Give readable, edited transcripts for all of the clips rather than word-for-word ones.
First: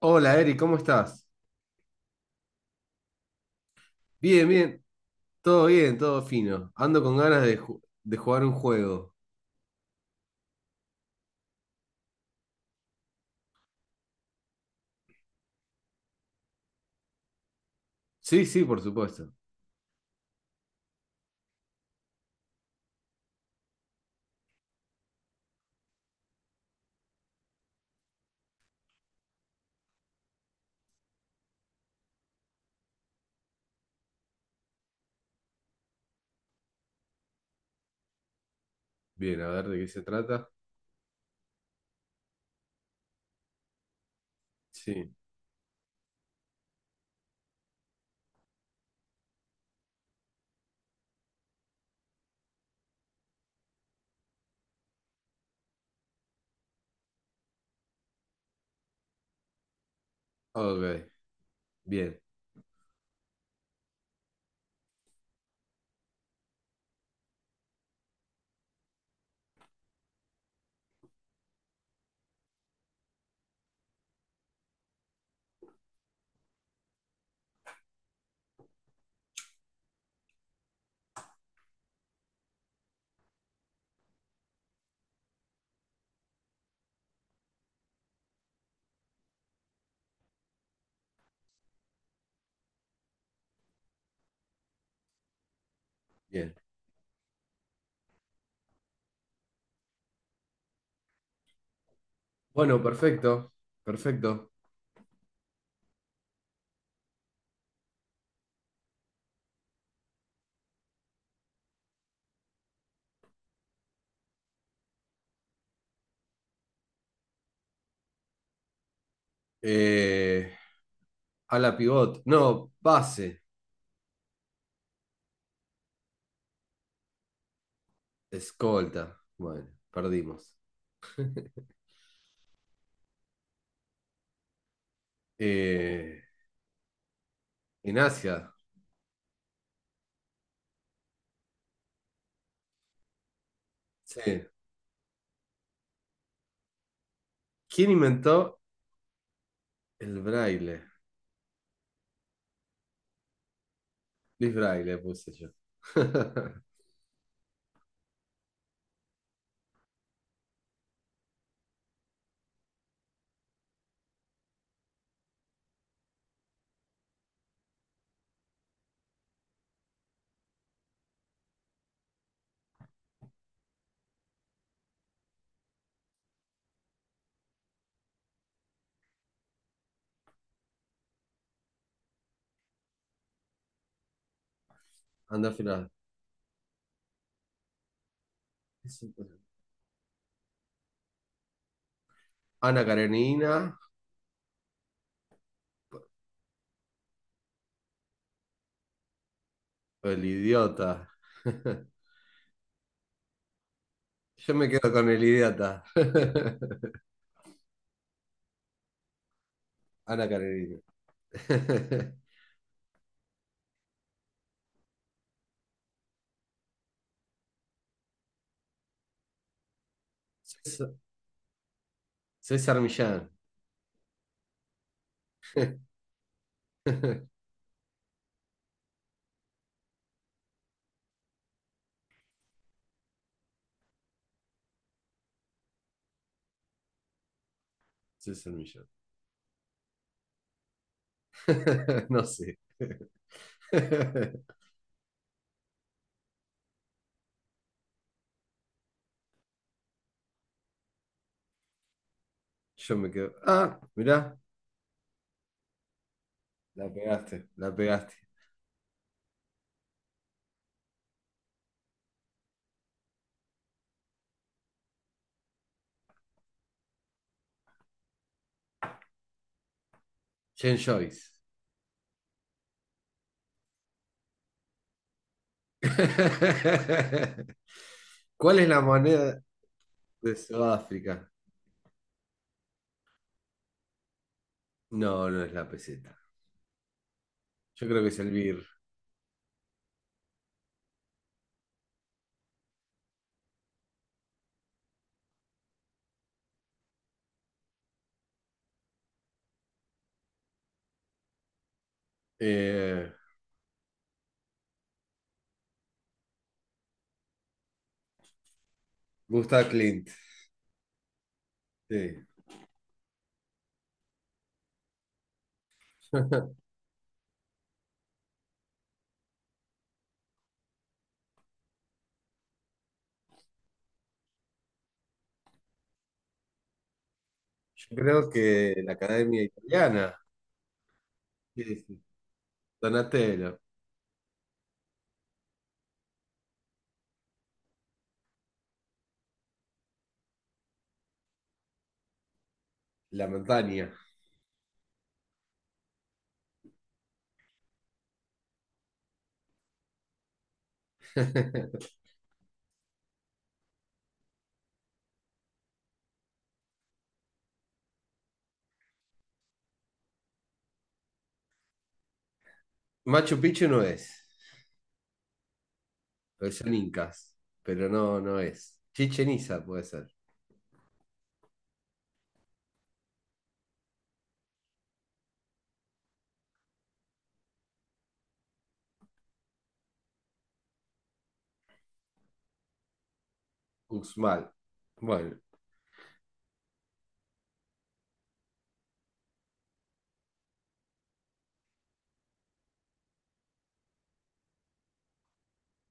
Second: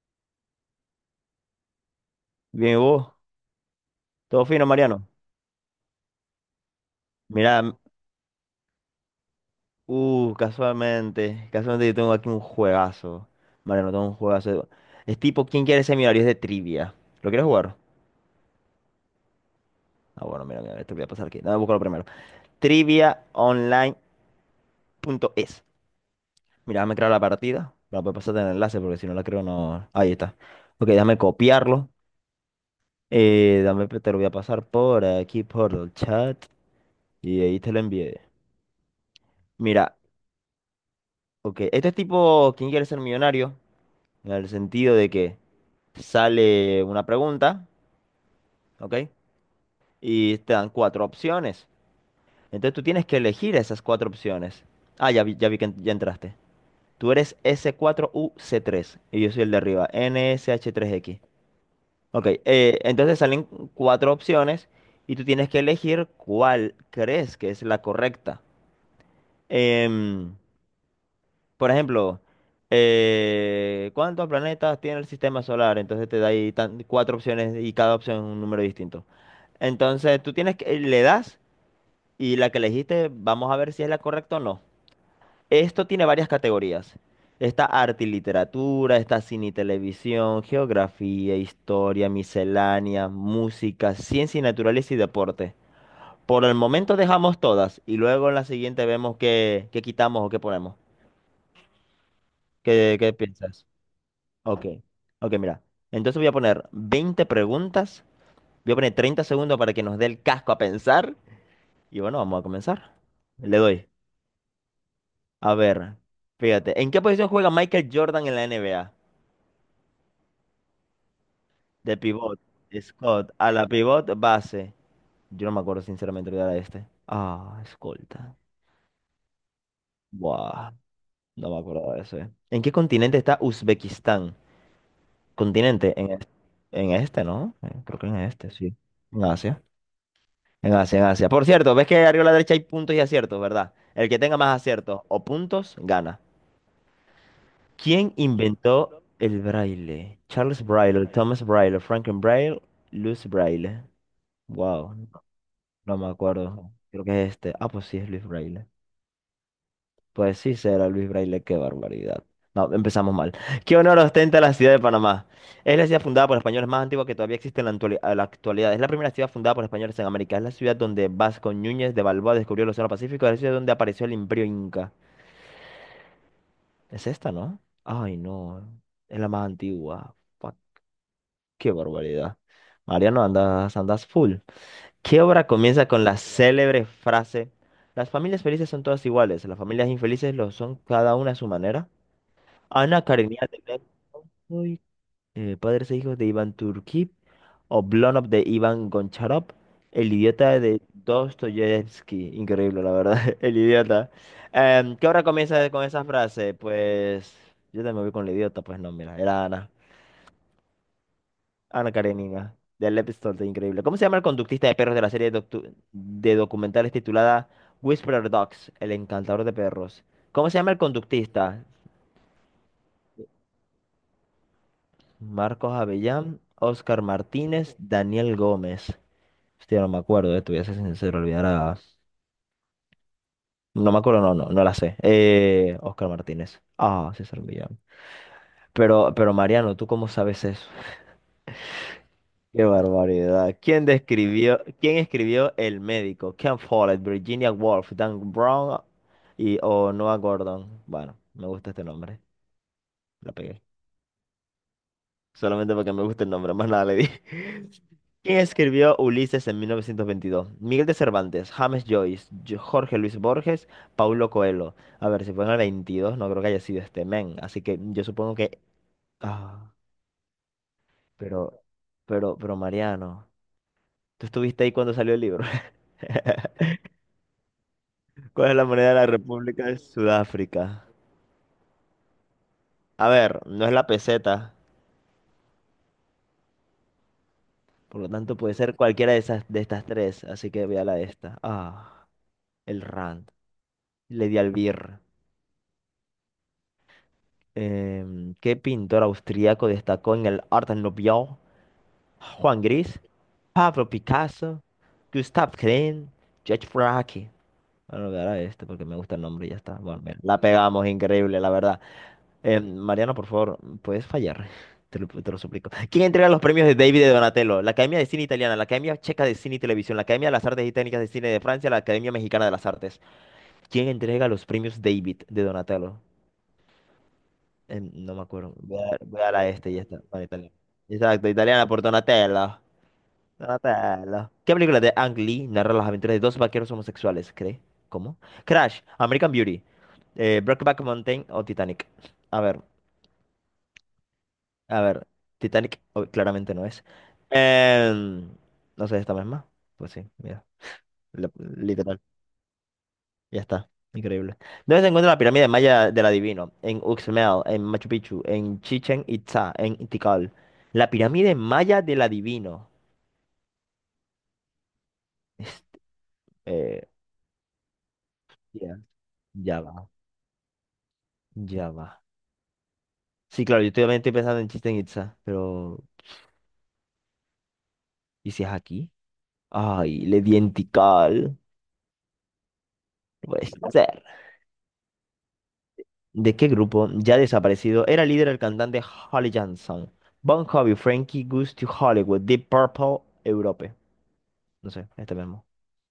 Hola, Eri, ¿cómo estás? Bien, ¿y vos? ¿Todo Bien, fino, Mariano? Bien, todo fino. Ando con ganas de, Mira, ju- de jugar un juego. Casualmente yo tengo aquí un juegazo. Mariano, tengo un juegazo. Es tipo, ¿quién quiere ser millonario? Es de trivia. ¿Lo quieres jugar? Sí, sí, por supuesto. Ah, bueno, mira, te voy a pasar aquí. Dame búscalo primero. Triviaonline.es. Mira, déjame crear la partida. La voy pasar en el enlace porque si no la creo no. Ahí está. Ok, déjame copiarlo. Dame, te lo voy a pasar por aquí, por el chat. Y ahí te lo envié. Bien, a ver de qué Mira, se trata. ok. Este es tipo, ¿quién quiere ser millonario? En el sentido Sí, de que sale una pregunta, ¿ok? Y te dan cuatro opciones. Entonces tú tienes que elegir esas cuatro opciones. Ah, ya vi ya entraste. Tú eres s cuatro U C tres y yo soy el de arriba, N S H tres ok, x. bien, Ok, entonces salen cuatro opciones y tú tienes que elegir cuál crees que es la correcta. Em, Por ejemplo, ¿cuántos planetas tiene el sistema solar? Entonces te da ahí cuatro opciones y cada opción es un número distinto. Entonces tú tienes que, le das y la que elegiste, vamos a ver si es la correcta o no. Esto tiene varias categorías. Está arte y literatura, está cine y televisión, geografía, historia, miscelánea, música, ciencia y naturaleza y deporte. Por bien. el momento dejamos todas y luego en la siguiente vemos qué quitamos o qué ponemos. Bueno, ¿Qué perfecto, piensas? perfecto. Ok, ok, mira. Entonces voy a poner 20 preguntas. Voy a poner 30 segundos para que nos dé el casco a pensar. Y bueno, vamos a comenzar. Le doy. A ver, fíjate. ¿En qué posición juega Michael Jordan en la NBA? Eh, a la De pivot, pivot. no, Scott. pase, A la pivot base. Yo no me acuerdo sinceramente de era este. Ah, escolta. escolta. Bueno, perdimos. Buah, no me acuerdo de ese. ¿En qué continente está Uzbekistán? Continente, Eh, en este, ¿no? En creo que en este, Asia, sí. En Asia. En Asia, en Asia. Por cierto, ves que arriba a la derecha hay puntos y aciertos, ¿verdad? El que tenga sí. más aciertos o puntos, gana. ¿Quién ¿Quién inventó inventó el el braille? Charles braille? Braille, Thomas Braille, Franklin Braille, Louis Braille. Luis Wow, Braille, puse yo. no me acuerdo. Creo que es este. Ah, pues sí, es Louis Braille. Pues sí, será Luis Braille, qué barbaridad. No, empezamos mal. ¿Qué honor ostenta la ciudad de Panamá? Es la ciudad fundada por españoles más antigua que todavía existe en a la actualidad. Es la primera ciudad fundada por españoles en América. Es la ciudad donde Vasco Núñez de Balboa descubrió el Océano Pacífico. Es la ciudad donde apareció el Imperio Inca. Es esta, ¿no? Ay, no. Es la más antigua. Fuck, qué barbaridad. Mariano, andas, andas full. ¿Qué obra Anda comienza con la célebre frase? Las familias felices son a todas iguales. Las familias infelices lo son cada una a su manera. Ana Ana Karenina de Karenina Black, Padres e hijos de Iván Turquí, Oblonov de Iván Goncharov, o El el idiota de idiota. Dostoyevsky, increíble la verdad, El idiota. Yo me quedo ¿Qué con el hora comienza con idiota. esa frase? Pues yo también voy con El idiota, pues no, mira, era Ana, Ana Karenina. Ana Karenina, de Lev Tolstoy, increíble. ¿Cómo se llama el conductista de perros de la serie de documentales titulada Whisperer Dogs, el encantador de perros? ¿Cómo se llama el César, conductista? César Millán. Marcos Avellán, Óscar Martínez, Daniel Gómez. Hostia, no me acuerdo, te voy a ser sincero, olvidar. No me acuerdo, no, no, no la sé. Óscar Martínez. Ah, César Millán. César Millán. Pero Mariano, ¿tú cómo sabes eso? No sé. Qué barbaridad. ¿Quién describió, quién escribió El médico? Ken Follett, Virginia Woolf, Dan Brown y o Noah Gordon. Bueno, me gusta este nombre. Yo me La quedo. pegué. Ah, mirá, Solamente porque me gusta el nombre, más nada la le di. pegaste, la pegaste. ¿Quién escribió Ulises en 1922? Miguel de Cervantes, James Joyce, Jorge Luis Borges, Paulo Coelho. A ver, si fue en el 22, no creo que haya sido este men. Así que yo supongo que... Ah, Jen Joyce. pero, pero Mariano, ¿tú estuviste ahí cuando salió el libro? ¿Cuál es ¿Cuál la es la moneda de la moneda República de de Sudáfrica? Sudáfrica? A ver, no es la peseta, No, no es la peseta. Yo por creo que lo es el tanto puede BIR. ser cualquiera de esas, de estas tres, así que voy a la de esta. Ah, el rand. Le di al birr. ¿Qué pintor austriaco destacó en el Art Nouveau? Juan Gris, Eh, Pablo Picasso, Gustav Klimt, George Braque. Bueno, voy a dar a este porque me gusta el nombre y ya Gustav está. Bueno, Clint. mira, la pegamos, increíble, la verdad. Sí. Mariano, por favor, puedes fallar. Te lo suplico. ¿Quién entrega los premios de David de Donatello? La Academia de Cine Italiana, la Academia Checa de Cine y Televisión, la Academia de las Artes y Técnicas de Cine de Francia, la Academia Mexicana de las Artes. ¿Quién entrega los premios David de Donatello? Yo No me creo acuerdo. que Voy la a, voy a Academia la este y ya está. Italiana, Bueno, italiana. Exacto, italiana sí, por sí. Donatello. Donatello, Donatello. ¿Qué película de Ang Lee narra las aventuras de dos vaqueros homosexuales? ¿Cree? ¿Cómo? Crash, American Beauty, Brokeback Mountain o Titanic. A ver, la montaña. a ver. Titanic oh, claramente no es. Em, no sé, esta misma. Pues sí, mira. la- Literalmente. Ya está, increíble. ¿Dónde se encuentra la pirámide maya del adivino? En Uxmal, en Machu Picchu, en Chichen Itza, en Tikal. La pirámide maya del adivino. Machu Picchu no es, Este, pues son eh, incas, pero no, no es. ya Chichen ya Itza puede va, ser. ya va. Sí, claro, yo también estoy pensando en Chichen Itza, pero ¿y si es aquí? Ay, le di en Tikal. No puede ser. Uxmal. Bueno, ¿De qué grupo, ya desaparecido, era líder el cantante Holly Johnson? Bon Jovi, Frankie Goes to Hollywood, Deep Purple, Europe. No sé, este mismo.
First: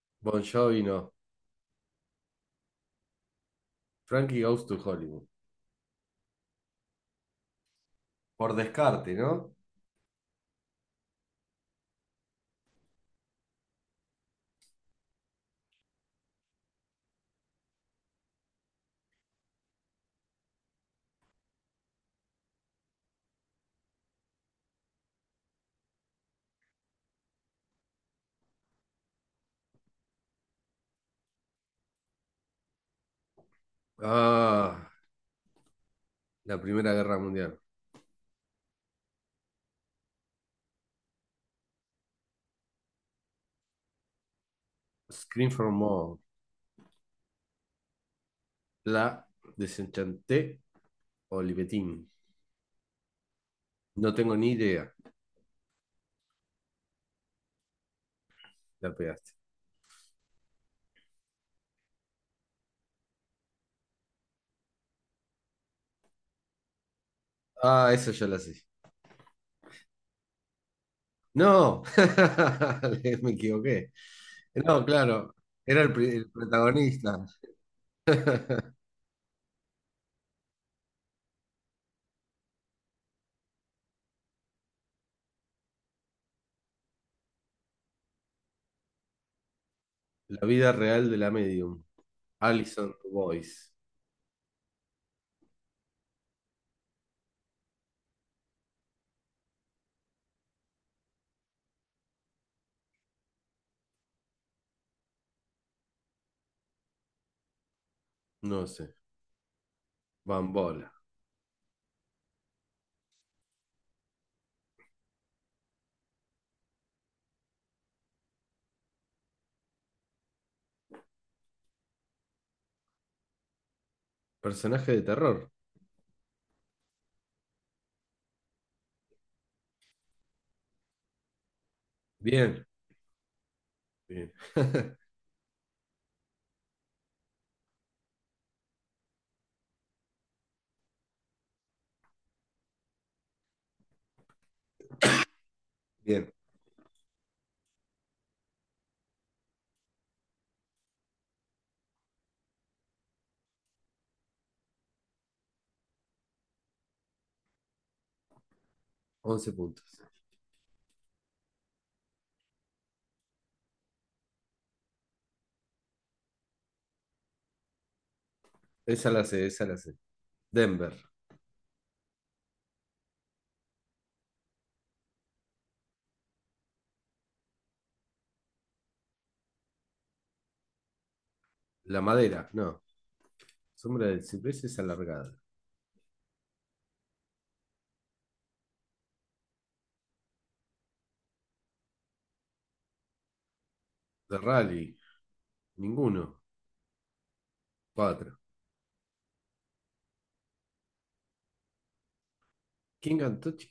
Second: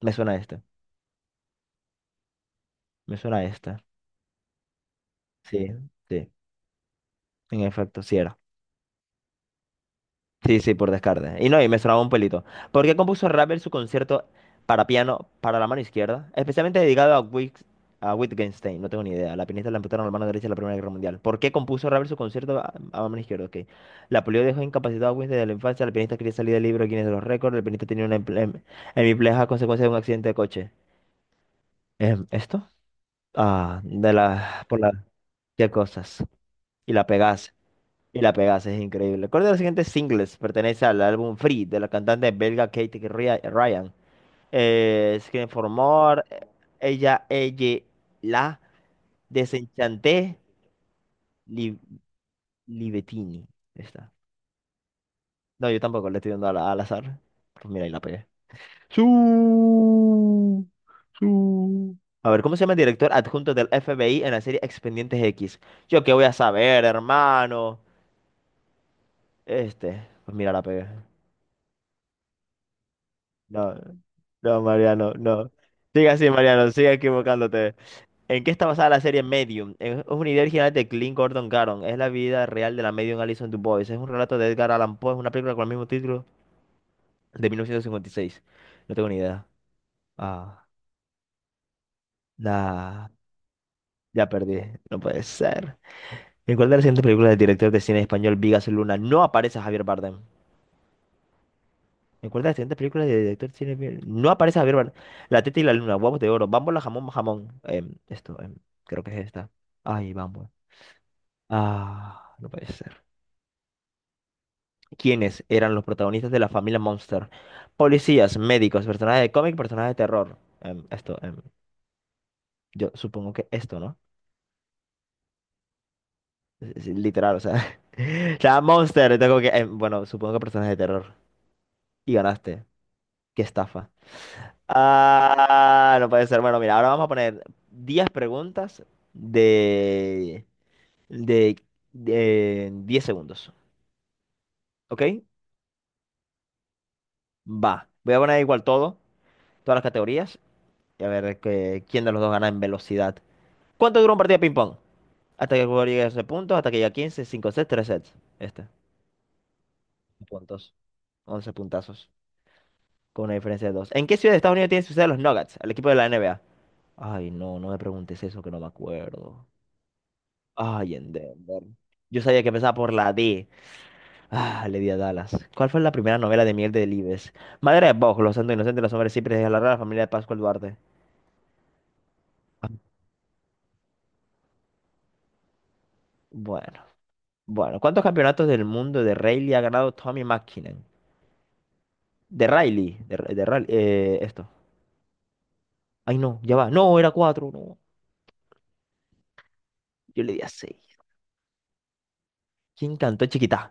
Me suena a Bon este. Jovi no. Me suena esta. Frankie Goes to Hollywood. Sí, sí. En efecto, sí era. Por descarte, ¿no? Sí, sí, por descarte. Y no, y me sonaba un pelito. ¿Por qué compuso Ravel su concierto para piano para la mano izquierda? Especialmente dedicado a, a Wittgenstein. No tengo ni idea. La pianista le amputaron la mano derecha en la Primera Guerra Mundial. ¿Por qué compuso Ravel su concierto a mano izquierda? Ok. La polio dejó incapacitado a Wittgenstein desde la infancia. La pianista quería salir del libro Guinness de los récords. El pianista tenía una hemipleja a consecuencia de un accidente de coche. ¿Esto? Ah, de la... por Ah, la... ¿Qué cosas? la Primera Y la Guerra pegase. Mundial. Y la pegaste, es increíble. Recuerda de los siguientes singles pertenece al álbum Free de la cantante belga Kate Ryan. Scream Scream for for More. More, Ella, Ella, La, La Desenchanté, Desenchanté Li- Olivetín. Libettini. Ahí No está. tengo ni idea. No, yo tampoco le estoy dando al azar. Pues mira, y la pegué. La pegaste. Su, su. A ver, ¿cómo se llama el director adjunto del FBI en la serie Expedientes X? Yo qué voy a saber, hermano. Ah, eso ya la sé. Este, pues mira, la pegué. No, me No, equivoqué. no, No, Mariano, claro, no. era el, Sigue pri- así, el Mariano, sigue protagonista. equivocándote. ¿En qué está basada la serie Medium? Es una idea original de Clint Gordon Caron. Es la vida real de la medium Alison DuBois. Es un relato de Edgar Allan Poe. Es una película con el mismo título de 1956. No tengo ni idea. La Ah, vida real de la medium. Alison nah, Boyce. ya perdí. No puede ser. ¿En cuál de las siguientes películas del director de cine español Vigas Luna no aparece Javier Bardem? En cuenta de siguientes películas de director de cine. No aparece Javier Bardem. La teta y la luna, huevos de oro, bámbola, jamón, jamón. Esto, No sé. creo que es esta. Ay, bámbola. Bambola. Ah, no puede ser. ¿Quiénes eran los protagonistas de la familia Monster? Policías, médicos, personajes de cómic, personajes de terror. Esto, yo supongo que esto, ¿no? Personaje de terror. Es literal, o sea. O sea Monster, tengo que. Bueno, supongo que personajes de terror. Y ganaste. Bien, Qué estafa. bien. Ah, no puede ser. Bueno, mira, ahora vamos a poner 10 preguntas de, de, de 10 segundos. ¿Ok? Bien, Va. Voy a poner igual todo, todas las categorías, y a ver quién de los dos gana en velocidad. ¿Cuánto dura un partido de ping-pong? Hasta que el jugador llegue a 12 puntos, hasta que llegue a 15, 5 sets, 3 sets. Este. once puntos. Puntos. 11 puntazos. Con una diferencia de 2. ¿En qué ciudad de Estados Unidos tiene su sede los Nuggets? El equipo de la NBA. Ay, no, no me preguntes eso, que no me Esa la sé, acuerdo. esa la sé. Denver. Ay, en Denver. Yo sabía que empezaba por la D. Ah, le di a Dallas. ¿Cuál fue la primera novela de Miguel Delibes? Madre de Boj, Los Santos Inocentes, Los Hombres Siempre de la Rara Familia de Pascual Duarte. La madera, Ah, no. Sombra de cipreses alargada. bueno, bueno. ¿Cuántos campeonatos del mundo de Rayleigh ha ganado Tommy McKinnon? De Riley, de Riley, The esto. Rally, Ay, ninguno. no, ya va. No, era cuatro, no. Cuatro. Yo le di a seis. ¿Quién ¿Quién cantó cantó? Chiquita? Chi-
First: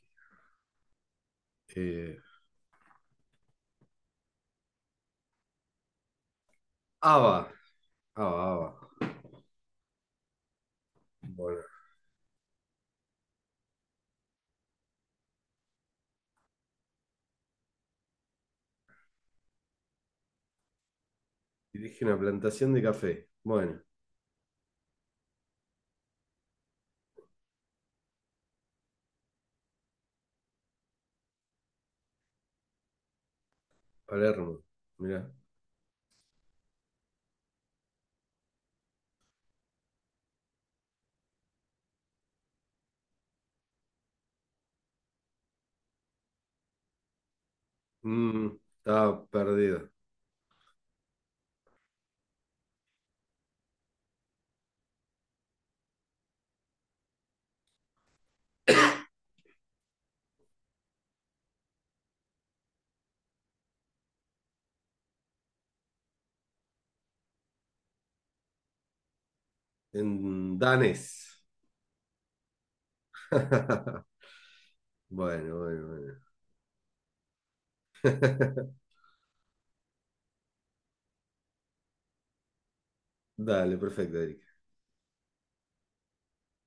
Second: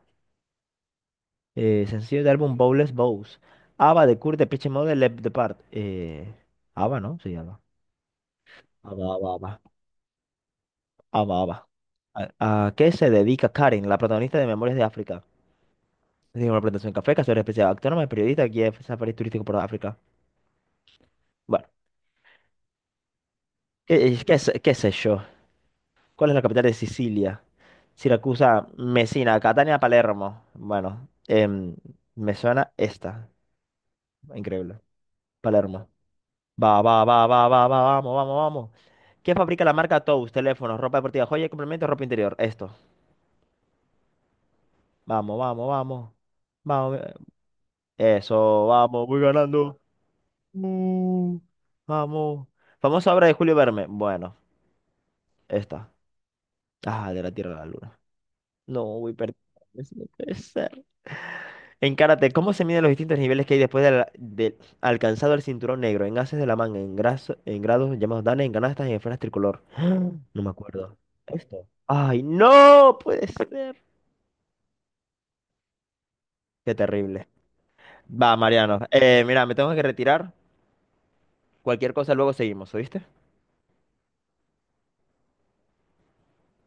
Eh, Sencillo de álbum Bowles Bows. Ava de Kurt de Pitch Mode, Left Depart. Ava, ¿no? Sí, ABBA. Ava. ABBA, Ava, ABBA. Ava, Ava. Ah, va, Bueno, va. ¿A qué se dedica Karen, la protagonista de Memorias de África? Es una presentación en café, cazadora especial, autónoma, periodista, guía de Safari turístico por África. Bueno, dirige una plantación de café. Bueno, ¿qué sé yo? ¿Cuál es la capital de Sicilia? Siracusa, Messina, Catania, Palermo. Bueno, me suena esta. Palermo. Increíble. Mirá. Palermo. Va, va, va, va, va, va, vamos, vamos, vamos. ¿Qué fabrica la marca Tous? Teléfonos, ropa deportiva, joya, complementos, ropa interior. Esto. Vamos, vamos, vamos. Vamos. Mm, Eso, vamos, voy estaba ganando. perdido. Mm, vamos. Famosa obra de Julio Verne. Bueno, esta. Ah, de la Tierra a la Luna. No, voy perdido. Eso no puede ser. En karate, ¿cómo se miden los distintos niveles que hay después de alcanzado el cinturón negro? En haces de la manga, en grados, llamados danes, en canastas y en esferas tricolor. En No me acuerdo. danés. ¿Esto? ¡Ay, no! Puede ser. Bueno, bueno, bueno. Qué terrible. Va, Mariano. Mira, me tengo que retirar. Cualquier cosa luego seguimos, ¿oíste? Dale, perfecto, Eric.